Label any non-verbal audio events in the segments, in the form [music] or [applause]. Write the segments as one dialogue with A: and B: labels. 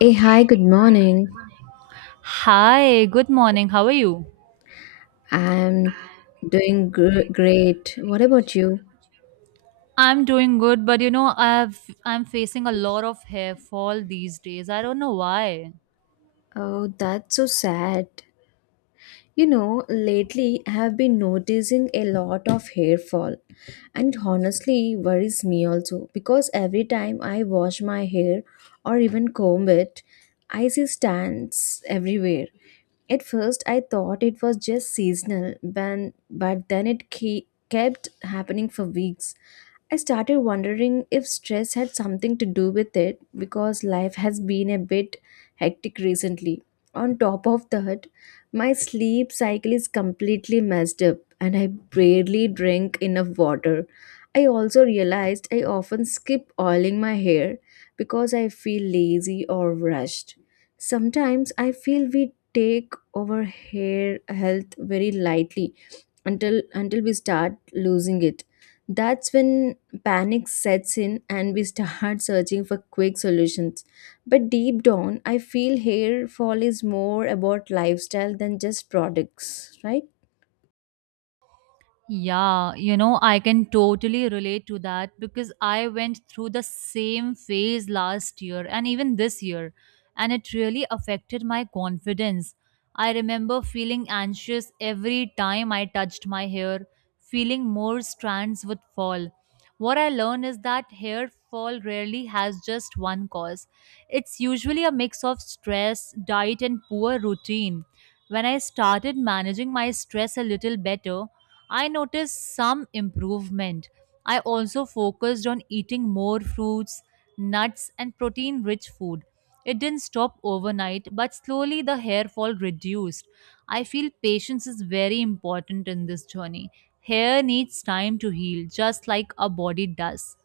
A: Hey, hi, good morning.
B: Hi, good morning. How are you?
A: I'm doing great. What about you?
B: I'm doing good, but you know, I'm facing a lot of hair fall these days. I don't know why.
A: Oh, that's so sad. You know, lately I have been noticing a lot of hair fall, and it honestly worries me also because every time I wash my hair or even comb it, I see stands everywhere. At first, I thought it was just seasonal, but, then it kept happening for weeks. I started wondering if stress had something to do with it because life has been a bit hectic recently. On top of that, my sleep cycle is completely messed up and I barely drink enough water. I also realized I often skip oiling my hair because I feel lazy or rushed. Sometimes I feel we take our hair health very lightly until we start losing it. That's when panic sets in and we start [laughs] searching for quick solutions. But deep down, I feel hair fall is more about lifestyle than just products, right?
B: Yeah, you know, I can totally relate to that because I went through the same phase last year and even this year, and it really affected my confidence. I remember feeling anxious every time I touched my hair, feeling more strands would fall. What I learned is that hair fall rarely has just one cause. It's usually a mix of stress, diet, and poor routine. When I started managing my stress a little better, I noticed some improvement. I also focused on eating more fruits, nuts, and protein rich food. It didn't stop overnight, but slowly the hair fall reduced. I feel patience is very important in this journey. Hair needs time to heal, just like a body does.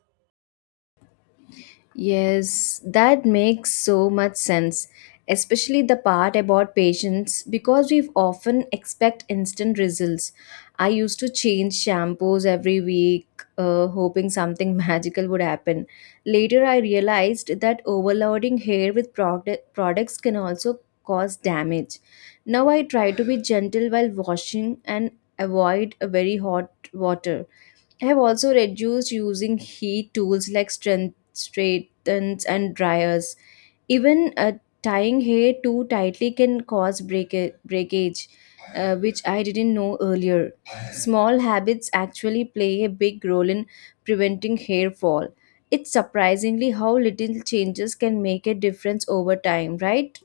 A: Yes, that makes so much sense, especially the part about patience because we often expect instant results. I used to change shampoos every week, hoping something [laughs] magical would happen. Later, I realized that overloading hair with products can also cause damage. Now, I try to be gentle while washing and avoid a very hot water. I have also reduced using heat tools like strength, straightens and dryers. Even Tying hair too tightly can cause breakage, which I didn't know earlier. Small habits actually play a big role in preventing hair fall. It's surprisingly how little changes can make a difference over time, right?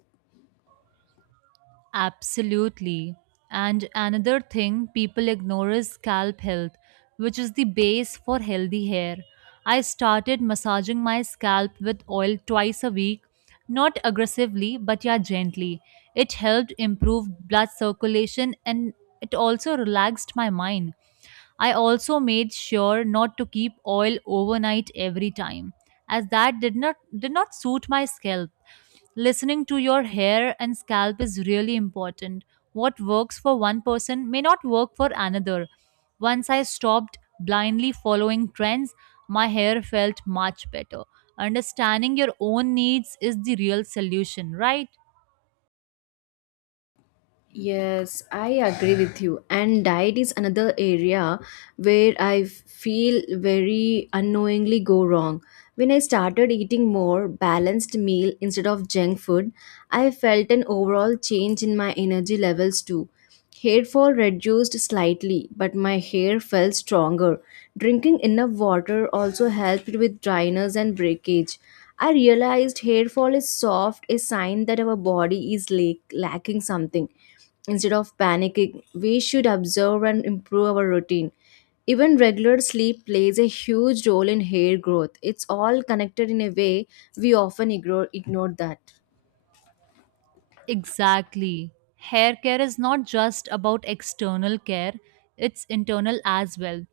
B: Absolutely. And another thing people ignore is scalp health, which is the base for healthy hair. I started massaging my scalp with oil twice a week, not aggressively, but yeah, gently. It helped improve blood circulation and it also relaxed my mind. I also made sure not to keep oil overnight every time, as that did not suit my scalp. Listening to your hair and scalp is really important. What works for one person may not work for another. Once I stopped blindly following trends, my hair felt much better. Understanding your own needs is the real solution, right?
A: Yes, I agree with you. And diet is another area where I feel very unknowingly go wrong. When I started eating more balanced meal instead of junk food, I felt an overall change in my energy levels too. Hair fall reduced slightly, but my hair felt stronger. Drinking enough water also helped with dryness and breakage. I realized hair fall is soft, a sign that our body is lacking something. Instead of panicking, we should observe and improve our routine. Even regular sleep plays a huge role in hair growth. It's all connected in a way we often ignore that.
B: Exactly. Hair care is not just about external care, it's internal as well.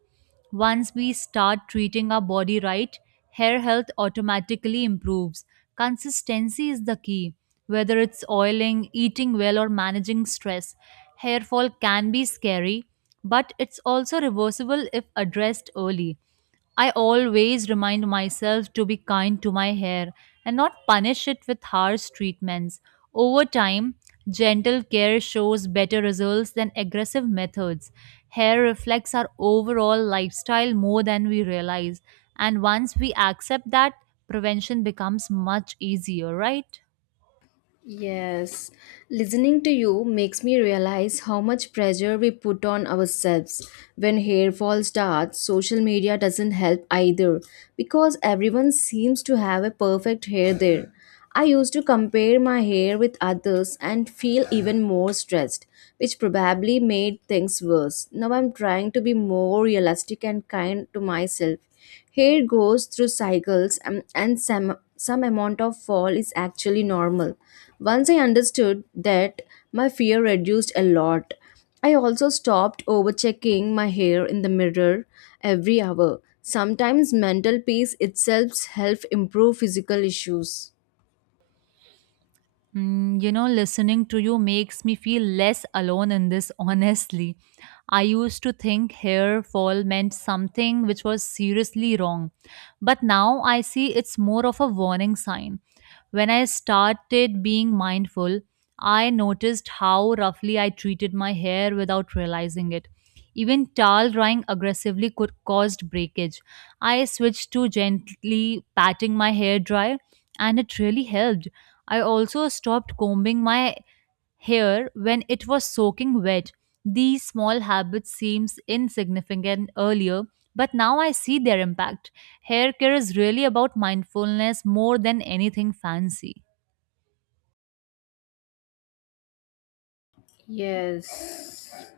B: Once we start treating our body right, hair health automatically improves. Consistency is the key. Whether it's oiling, eating well, or managing stress, hair fall can be scary, but it's also reversible if addressed early. I always remind myself to be kind to my hair and not punish it with harsh treatments. Over time, gentle care shows better results than aggressive methods. Hair reflects our overall lifestyle more than we realize, and once we accept that, prevention becomes much easier, right?
A: Yes, listening to you makes me realize how much pressure we put on ourselves. When hair fall starts, social media doesn't help either because everyone seems to have a perfect hair there. I used to compare my hair with others and feel even more stressed, which probably made things worse. Now I'm trying to be more realistic and kind to myself. Hair goes through cycles and some amount of fall is actually normal. Once I understood that, my fear reduced a lot. I also stopped overchecking my hair in the mirror every hour. Sometimes mental peace itself helps improve physical issues.
B: Mm, you know, listening to you makes me feel less alone in this, [laughs] honestly. I used to think hair fall meant something which was seriously wrong, but now I see it's more of a warning sign. When I started being mindful, I noticed how roughly I treated my hair without realizing it. Even towel drying aggressively could caused breakage. I switched to gently patting my hair dry and it really helped. I also stopped combing my hair when it was soaking wet. These small habits seems insignificant earlier, but now I see their impact. Hair care is really about mindfulness more than anything fancy.
A: Yes.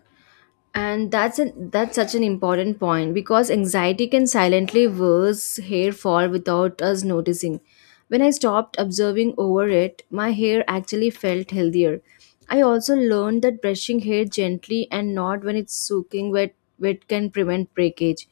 A: And that's such an important point because anxiety can silently worse hair fall without us noticing. When I stopped observing over it, my hair actually felt healthier. I also learned that brushing hair gently and not when it's soaking wet can prevent breakage.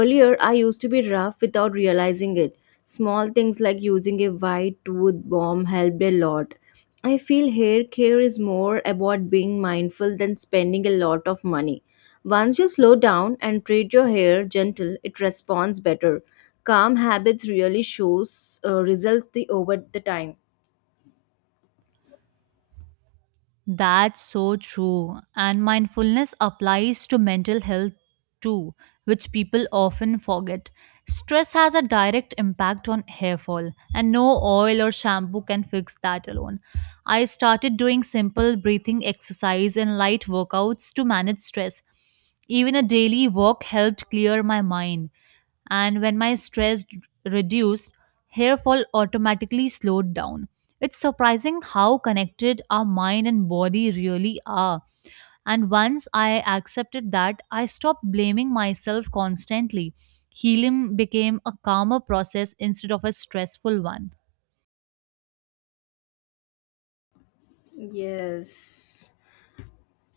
A: Earlier I used to be rough without realizing it. Small things like using a white tooth balm helped a lot. I feel hair care is more about being mindful than spending a lot of money. Once you slow down and treat your hair gentle, it responds better. Calm habits really shows results the over the time.
B: That's so true. And mindfulness applies to mental health too, which people often forget. Stress has a direct impact on hair fall, and no oil or shampoo can fix that alone. I started doing simple breathing exercise and light workouts to manage stress. Even a daily walk helped clear my mind and when my stress reduced, hair fall automatically slowed down. It's surprising how connected our mind and body really are. And once I accepted that, I stopped blaming myself constantly. Healing became a calmer process instead of a stressful one.
A: Yes.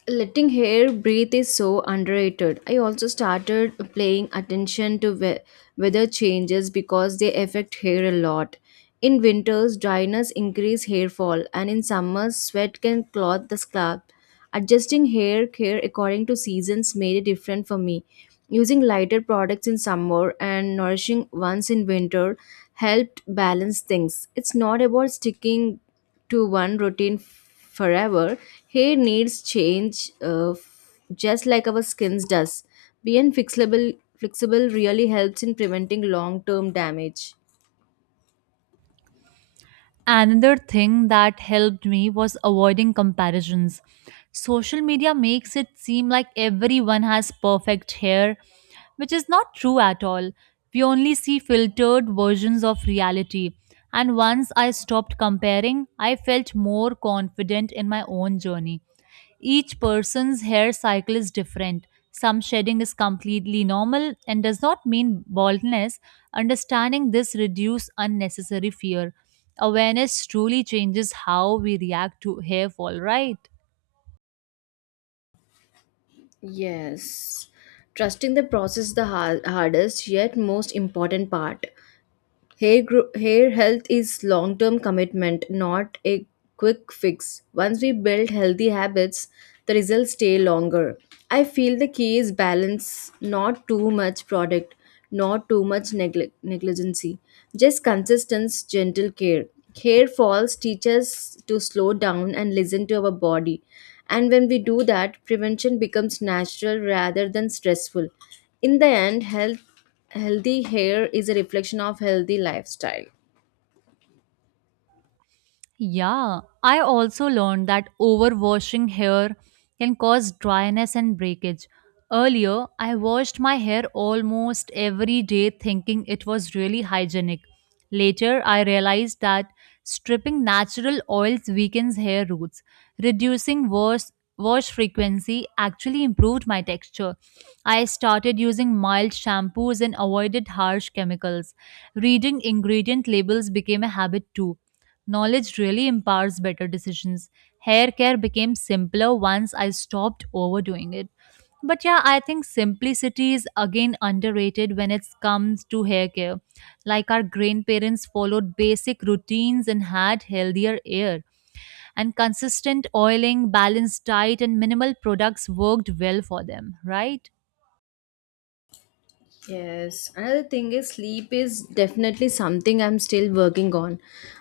A: Letting hair breathe is so underrated. I also started paying attention to weather changes because they affect hair a lot. In winters dryness increase hair fall, and in summers sweat can clog the scalp. Adjusting hair care according to seasons made it different for me. Using lighter products in summer and nourishing ones in winter helped balance things. It's not about sticking to one routine forever. Hair needs change, just like our skins does. Being flexible really helps in preventing long term damage.
B: Another thing that helped me was avoiding comparisons. Social media makes it seem like everyone has perfect hair, which is not true at all. We only see filtered versions of reality. And once I stopped comparing, I felt more confident in my own journey. Each person's hair cycle is different. Some shedding is completely normal and does not mean baldness. Understanding this reduces unnecessary fear. Awareness truly changes how we react to hairfall, right?
A: Yes. Trusting the process is the hardest yet most important part. Hair health is long term commitment, not a quick fix. Once we build healthy habits, the results stay longer. I feel the key is balance, not too much product, not too much negligency, just consistent, gentle care. Hair falls teach us to slow down and listen to our body. And when we do that, prevention becomes natural rather than stressful. In the end, healthy hair is a reflection of healthy lifestyle.
B: Yeah, I also learned that overwashing hair can cause dryness and breakage. Earlier, I washed my hair almost every day thinking it was really hygienic. Later, I realized that stripping natural oils weakens hair roots. Reducing wash frequency actually improved my texture. I started using mild shampoos and avoided harsh chemicals. Reading ingredient labels became a habit too. Knowledge really empowers better decisions. Hair care became simpler once I stopped overdoing it. But yeah, I think simplicity is again underrated when it comes to hair care. Like our grandparents followed basic routines and had healthier hair. And consistent oiling, balanced diet, and minimal products worked well for them, right?
A: Yes, another thing is sleep is definitely something I'm still working on,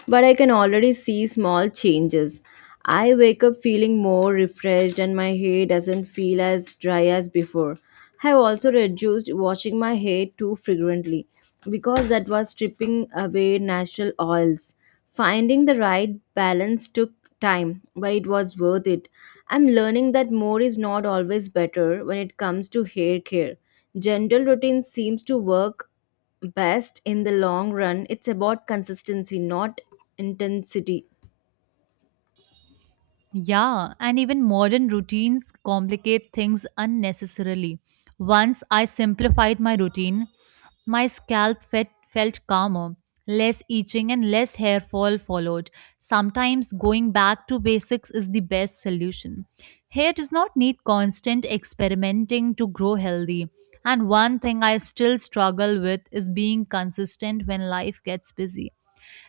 A: but I can already see small changes. I wake up feeling more refreshed and my hair doesn't feel as dry as before. I've also reduced washing my hair too frequently because that was stripping away natural oils. Finding the right balance took time, but it was worth it. I'm learning that more is not always better when it comes to hair care. Gentle routine seems to work best in the long run. It's about consistency, not intensity.
B: Yeah, and even modern routines complicate things unnecessarily. Once I simplified my routine, my felt calmer, less itching, and less hair fall followed. Sometimes going back to basics is the best solution. Hair does not need constant experimenting to grow healthy. And one thing I still struggle with is being consistent when life gets busy.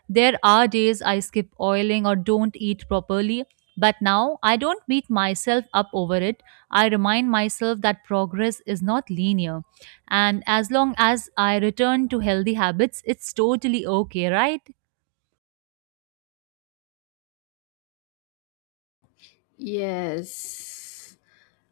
B: There are days I skip oiling or don't eat properly, but now I don't beat myself up over it. I remind myself that progress is not linear. And as long as I return to healthy habits, it's totally okay, right?
A: Yes.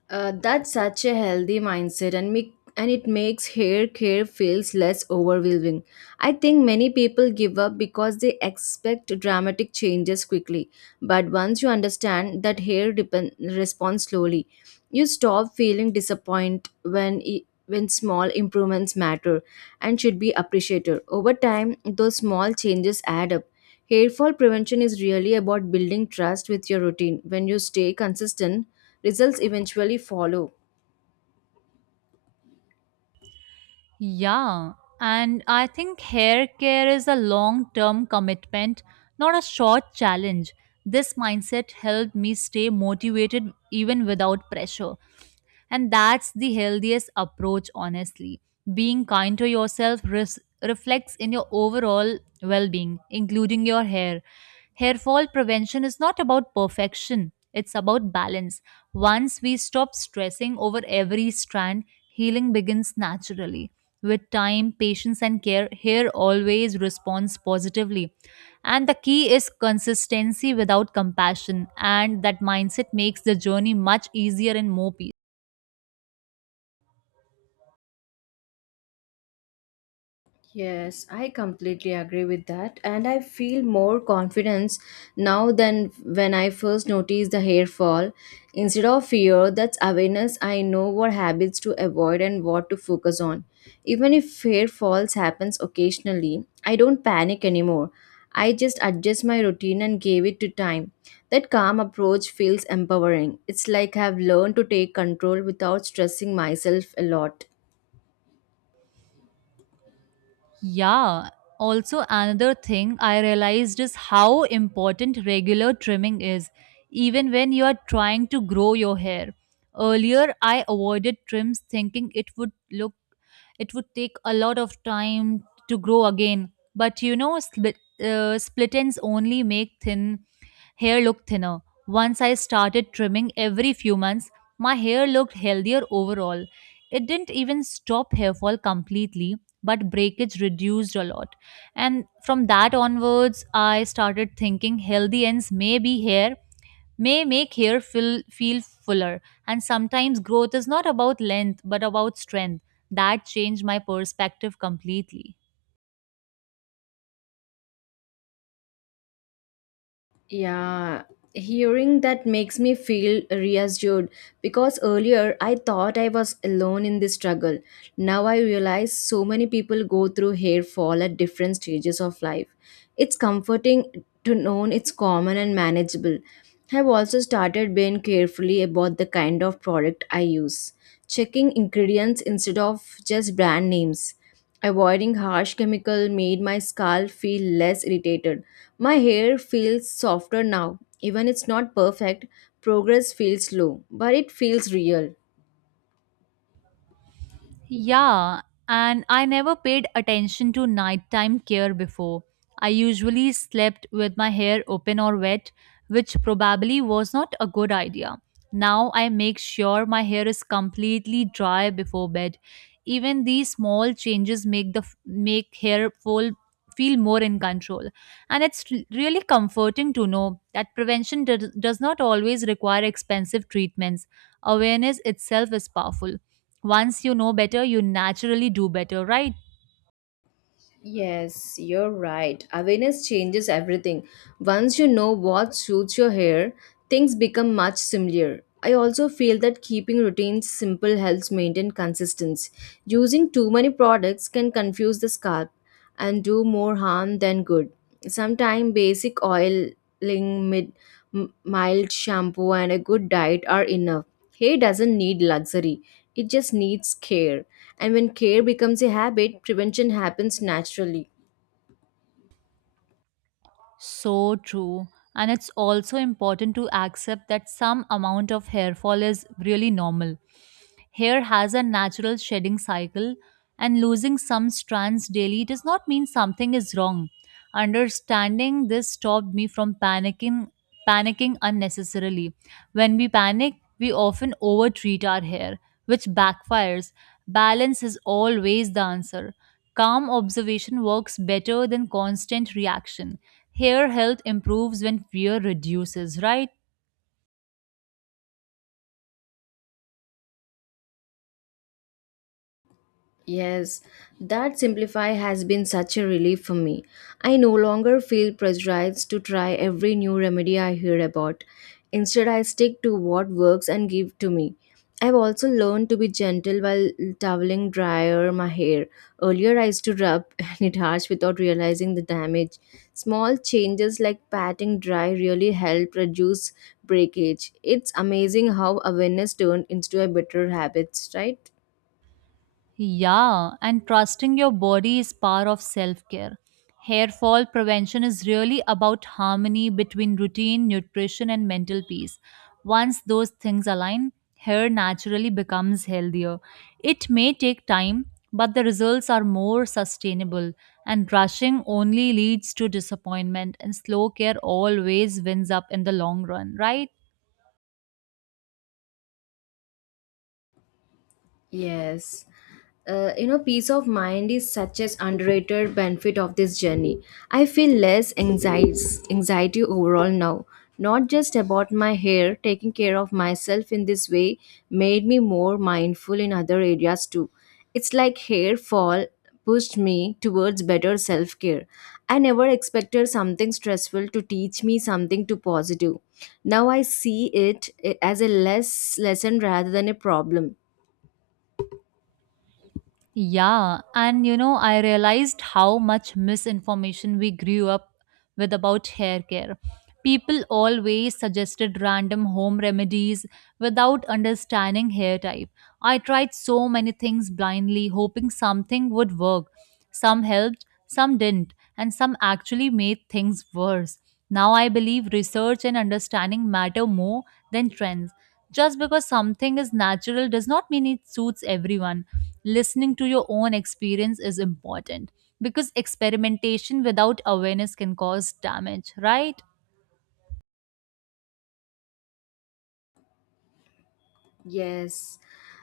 A: That's such a healthy mindset and it makes hair care feels less overwhelming. I think many people give up because they expect dramatic changes quickly. But once you understand that responds slowly, you stop feeling disappointed when small improvements matter and should be appreciated. Over time, those small changes add up. Hair fall prevention is really about building trust with your routine. When you stay consistent, results eventually follow.
B: Yeah, and I think hair care is a long term commitment, not a short challenge. This mindset helped me stay motivated even without pressure. And that's the healthiest approach, honestly. Being kind to reflects in your overall well being, including your hair. Hair fall prevention is not about perfection, it's about balance. Once we stop stressing over every strand, healing begins naturally. With time, patience, and care, hair always responds positively. And the key is consistency without compassion, and that mindset makes the journey much easier and more peaceful.
A: Yes, I completely agree with that. And I feel more confidence now than when I first noticed the hair fall. Instead of fear, that's awareness. I know what habits to avoid and what to focus on. Even if hair falls happens occasionally, I don't panic anymore. I just adjust my routine and give it to time. That calm approach feels empowering. It's like I've learned to take control without stressing myself a lot.
B: Yeah. Also, another thing I realized is how important regular trimming is, even when you are trying to grow your hair. Earlier, I avoided trims thinking it would look, it would take a lot of time to grow again. But you know, split ends only make thin Hair looked thinner. Once I started trimming every few months, my hair looked healthier overall. It didn't even stop hair fall completely, but breakage reduced a lot. And from that onwards, I started thinking healthy ends may be hair, may make hair feel fuller. And sometimes growth is not about length, but about strength. That changed my perspective completely.
A: Yeah, hearing that makes me feel reassured because earlier I thought I was alone in this struggle. Now I realize so many people go through hair fall at different stages of life. It's comforting to know it's common and manageable. I've also started being carefully about the kind of product I use, checking ingredients instead of just brand names. Avoiding harsh chemical made my scalp feel less irritated. My hair feels softer now. Even it's not perfect, progress feels slow, but it feels real.
B: Yeah, and I never paid attention to nighttime care before. I usually slept with my hair open or wet, which probably was not a good idea. Now I make sure my hair is completely dry before bed. Even these small changes make hair fall feel more in control. And it's really comforting to know that prevention does not always require expensive treatments. Awareness itself is powerful. Once you know better, you naturally do better, right?
A: Yes, you're right. Awareness changes everything. Once you know what suits your hair, things become much simpler. I also feel that keeping routines simple helps maintain consistency. Using too many products can confuse the scalp and do more harm than good. Sometimes basic oiling, mid, mild shampoo, and a good diet are enough. Hair doesn't need luxury, it just needs care. And when care becomes a habit, prevention happens naturally.
B: So true. And it's also important to accept that some amount of hair fall is really normal. Hair has a natural shedding cycle, and losing some strands daily does not mean something is wrong. Understanding this stopped me from panicking unnecessarily. When we panic, we often overtreat our hair, which backfires. Balance is always the answer. Calm observation works better than constant reaction. Hair health improves when fear reduces, right?
A: Yes, that Simplify has been such a relief for me. I no longer feel pressurized to try every new remedy I hear about. Instead, I stick to what works and give to me. I've also learned to be gentle while toweling dryer my hair. Earlier, I used to rub [laughs] and it harsh without realizing the damage. Small changes like patting dry really help reduce breakage. It's amazing how awareness turned into a better habits, right?
B: Yeah, and trusting your body is part of self care. Hair fall prevention is really about harmony between routine, nutrition, and mental peace. Once those things align, hair naturally becomes healthier. It may take time, but the results are more sustainable, and rushing only leads to disappointment, and slow care always wins up in the long run, right?
A: Yes. You know, peace of mind is such an underrated benefit of this journey. I feel less anxiety overall now. Not just about my hair, taking care of myself in this way made me more mindful in other areas too. It's like hair fall pushed me towards better self care. I never expected something stressful to teach me something to positive. Now I see it as a less lesson rather than a problem.
B: Yeah, and you know, I realized how much misinformation we grew up with about hair care. People always suggested random home remedies without understanding hair type. I tried so many things blindly, hoping something would work, some helped, some didn't, and some actually made things worse. Now I believe research and understanding matter more than trends. Just because something is natural does not mean it suits everyone. Listening to your own experience is important because experimentation without awareness can cause damage, right?
A: Yes,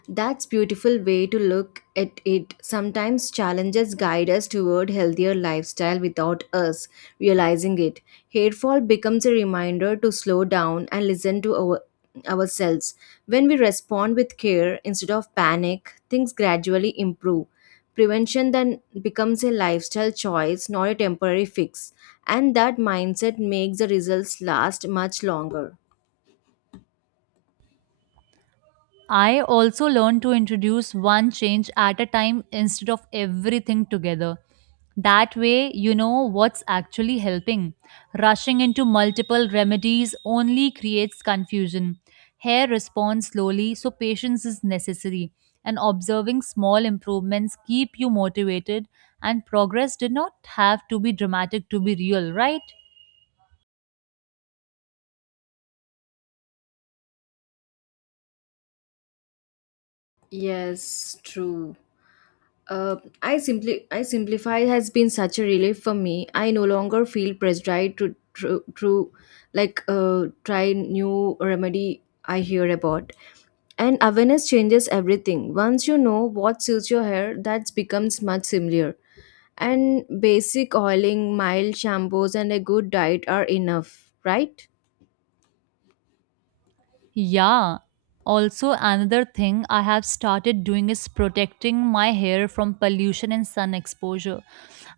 A: that's beautiful way to look at it. Sometimes challenges guide us toward healthier lifestyle without us realizing it. Hairfall becomes a reminder to slow down and listen to our ourselves. When we respond with care instead of panic, things gradually improve. Prevention then becomes a lifestyle choice, not a temporary fix, and that mindset makes the results last much longer.
B: I also learned to introduce one change at a time instead of everything together. That way, you know what's actually helping. Rushing into multiple remedies only creates confusion. Hair responds slowly, so patience is necessary. And observing small improvements keep you motivated, and progress did not have to be dramatic to be real, right?
A: Yes, true. Uh, I simplify has been such a relief for me. I no longer feel pressured to try new remedy I hear about. And awareness changes everything. Once you know what suits your hair, that becomes much simpler. And basic oiling, mild shampoos, and a good diet are enough, right?
B: Yeah. Also, another thing I have started doing is protecting my hair from pollution and sun exposure.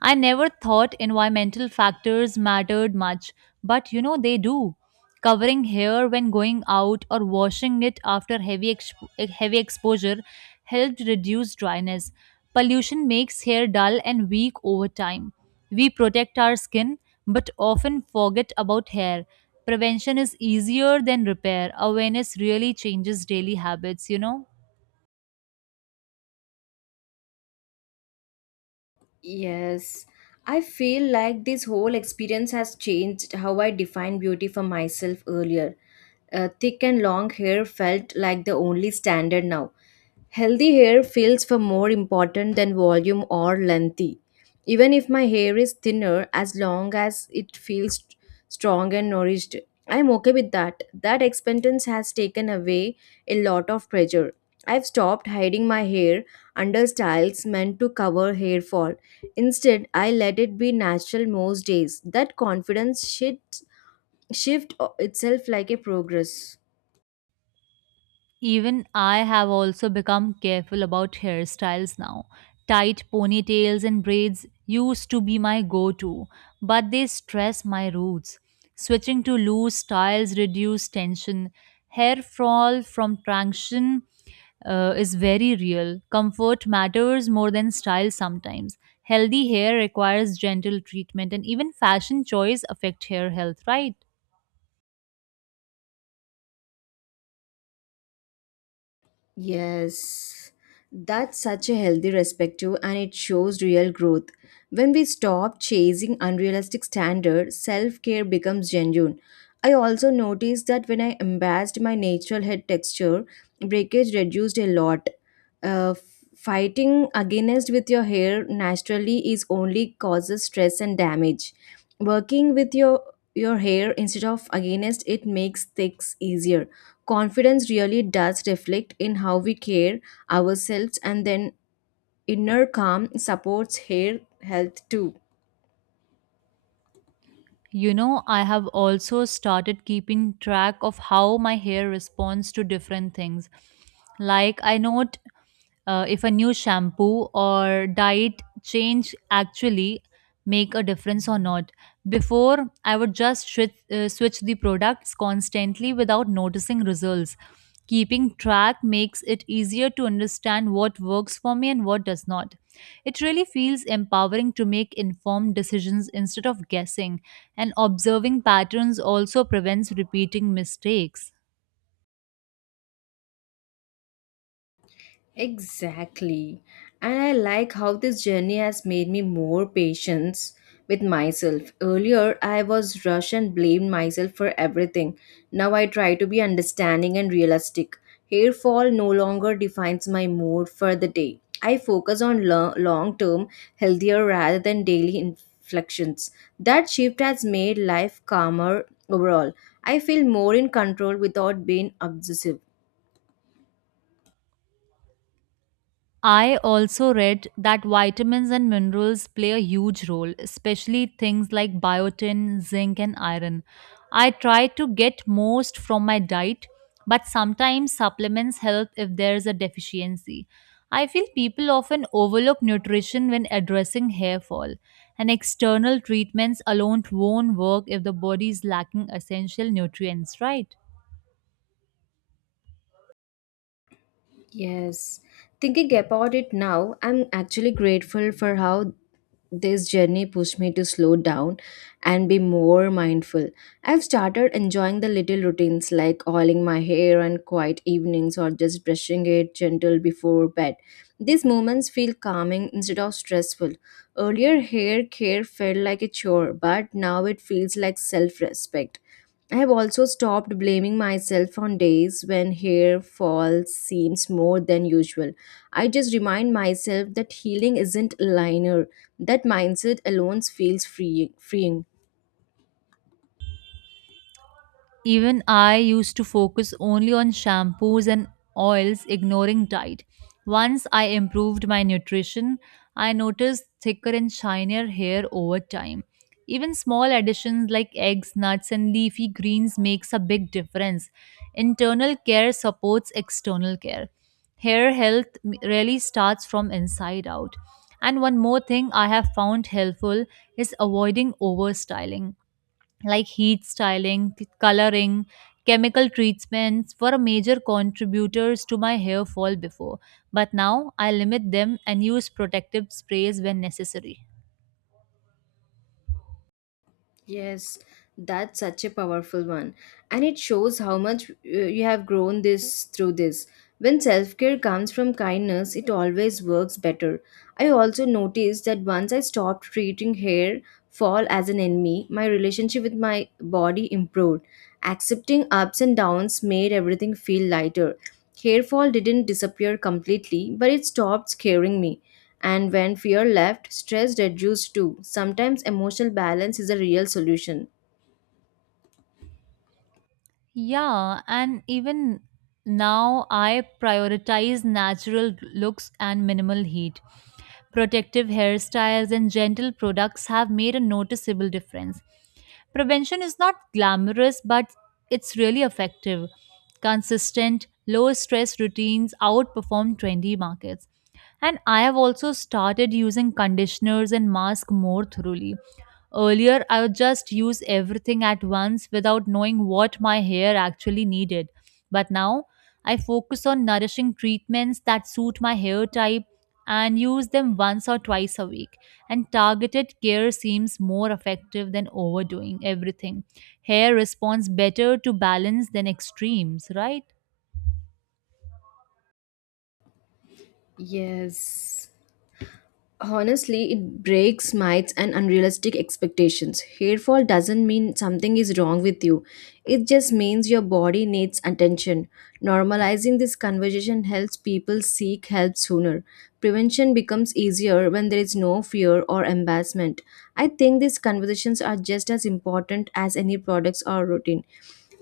B: I never thought environmental factors mattered much, but you know they do. Covering hair when going out or washing it after heavy exposure helped reduce dryness. Pollution makes hair dull and weak over time. We protect our skin but often forget about hair. Prevention is easier than repair. Awareness really changes daily habits, you know?
A: Yes, I feel like this whole experience has changed how I defined beauty for myself earlier. Thick and long hair felt like the only standard now, healthy hair feels far more important than volume or lengthy. Even if my hair is thinner, as long as it feels strong and nourished, I am okay with that. That expectance has taken away a lot of pressure. I've stopped hiding my hair under styles meant to cover hair fall. Instead, I let it be natural most days. That confidence should shift itself like a progress.
B: Even I have also become careful about hairstyles now. Tight ponytails and braids used to be my go to, but they stress my roots. Switching to loose styles reduce tension. Hair fall from traction is very real. Comfort matters more than style sometimes. Healthy hair requires gentle treatment, and even fashion choice affect hair health, right?
A: Yes, that's such a healthy perspective and it shows real growth. When we stop chasing unrealistic standards, self care becomes genuine. I also noticed that when I embraced my natural head texture, breakage reduced a lot. Uh, Fighting against with your hair naturally is only causes stress and damage. Working with your hair instead of against it makes things easier. Confidence really does reflect in how we care ourselves, and then inner calm supports hair health too.
B: You know, I have also started keeping track of how my hair responds to different things. Like, I note if a new shampoo or diet change actually make a difference or not. Before, I would just switch the products constantly without noticing results. Keeping track makes it easier to understand what works for me and what does not. It really feels empowering to make informed decisions instead of guessing, and observing patterns also prevents repeating mistakes.
A: Exactly. And I like how this journey has made me more patient with myself. Earlier, I was rushed and blamed myself for everything. Now I try to be understanding and realistic. Hair fall no longer defines my mood for the day. I focus on long term, healthier rather than daily inflections. That shift has made life calmer overall. I feel more in control without being obsessive.
B: I also read that vitamins and minerals play a huge role, especially things like biotin, zinc, and iron. I try to get most from my diet, but sometimes supplements help if there's a deficiency. I feel people often overlook nutrition when addressing hair fall, and external treatments alone won't work if the body is lacking essential nutrients, right?
A: Yes. Thinking about it now, I'm actually grateful for how this journey pushed me to slow down and be more mindful. I've started enjoying the little routines like oiling my hair on quiet evenings or just brushing it gentle before bed. These moments feel calming instead of stressful. Earlier, hair care felt like a chore, but now it feels like self respect. I have also stopped blaming myself on days when hair fall seems more than usual. I just remind myself that healing isn't linear. That mindset alone feels freeing.
B: Even I used to focus only on shampoos and oils, ignoring diet. Once I improved my nutrition, I noticed thicker and shinier hair over time. Even small additions like eggs, nuts, and leafy greens makes a big difference. Internal care supports external care. Hair health really starts from inside out. And one more thing I have found helpful is avoiding overstyling like heat styling, coloring, chemical treatments were major contributors to my hair fall before. But now I limit them and use protective sprays when necessary.
A: Yes, that's such a powerful one. And it shows how much you have grown this through this. When self care comes from kindness, it always works better. I also noticed that once I stopped treating hair fall as an enemy, my relationship with my body improved. Accepting ups and downs made everything feel lighter. Hair fall didn't disappear completely, but it stopped scaring me. And when fear left, stress reduced too. Sometimes emotional balance is a real solution.
B: Yeah, and even now I prioritize natural looks and minimal heat. Protective hairstyles and gentle products have made a noticeable difference. Prevention is not glamorous, but it's really effective. Consistent, low stress routines outperform trendy markets. And I have also started using conditioners and masks more thoroughly. Earlier, I would just use everything at once without knowing what my hair actually needed. But now I focus on nourishing treatments that suit my hair type and use them once or twice a week. And targeted care seems more effective than overdoing everything. Hair responds better to balance than extremes, right?
A: Yes. Honestly, it breaks myths and unrealistic expectations. Hairfall doesn't mean something is wrong with you, it just means your body needs attention. Normalizing this conversation helps people seek help sooner. Prevention becomes easier when there is no fear or embarrassment. I think these conversations are just as important as any products or routine.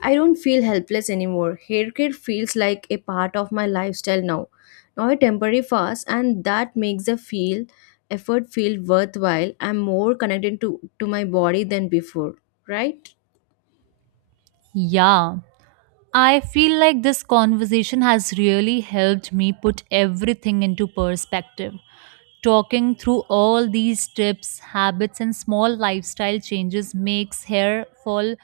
A: I don't feel helpless anymore. Hair care feels like a part of my lifestyle now. Now a temporary fast and that makes the feel effort feel worthwhile. I'm more connected to my body than before, right?
B: Yeah. I feel like this conversation has really helped me put everything into perspective. Talking through all these tips, habits, and small lifestyle changes makes hair fall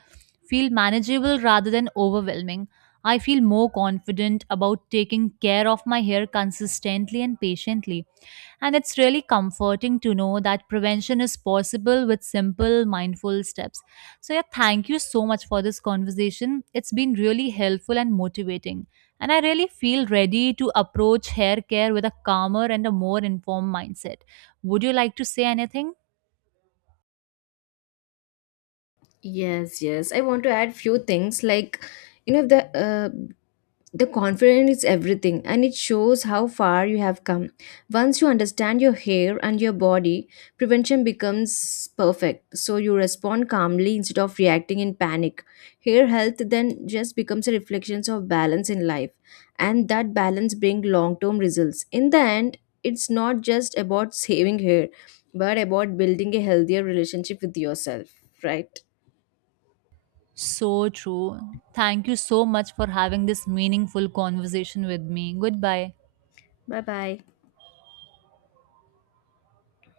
B: feel manageable rather than overwhelming. I feel more confident about taking care of my hair consistently and patiently. And it's really comforting to know that prevention is possible with simple, mindful steps. So, yeah, thank you so much for this conversation. It's been really helpful and motivating. And I really feel ready to approach hair care with a calmer and a more informed mindset. Would you like to say anything?
A: Yes, yes. I want to add few things like you know the uh, The confidence is everything and it shows how far you have come. Once you understand your hair and your body, prevention becomes perfect. So you respond calmly instead of reacting in panic. Hair health then just becomes a reflection of balance in life and that balance brings long-term results. In the end, it's not just about saving hair but about building a healthier relationship with yourself, right?
B: So true. Thank you so much for having this meaningful conversation with me. Goodbye.
A: Bye-bye.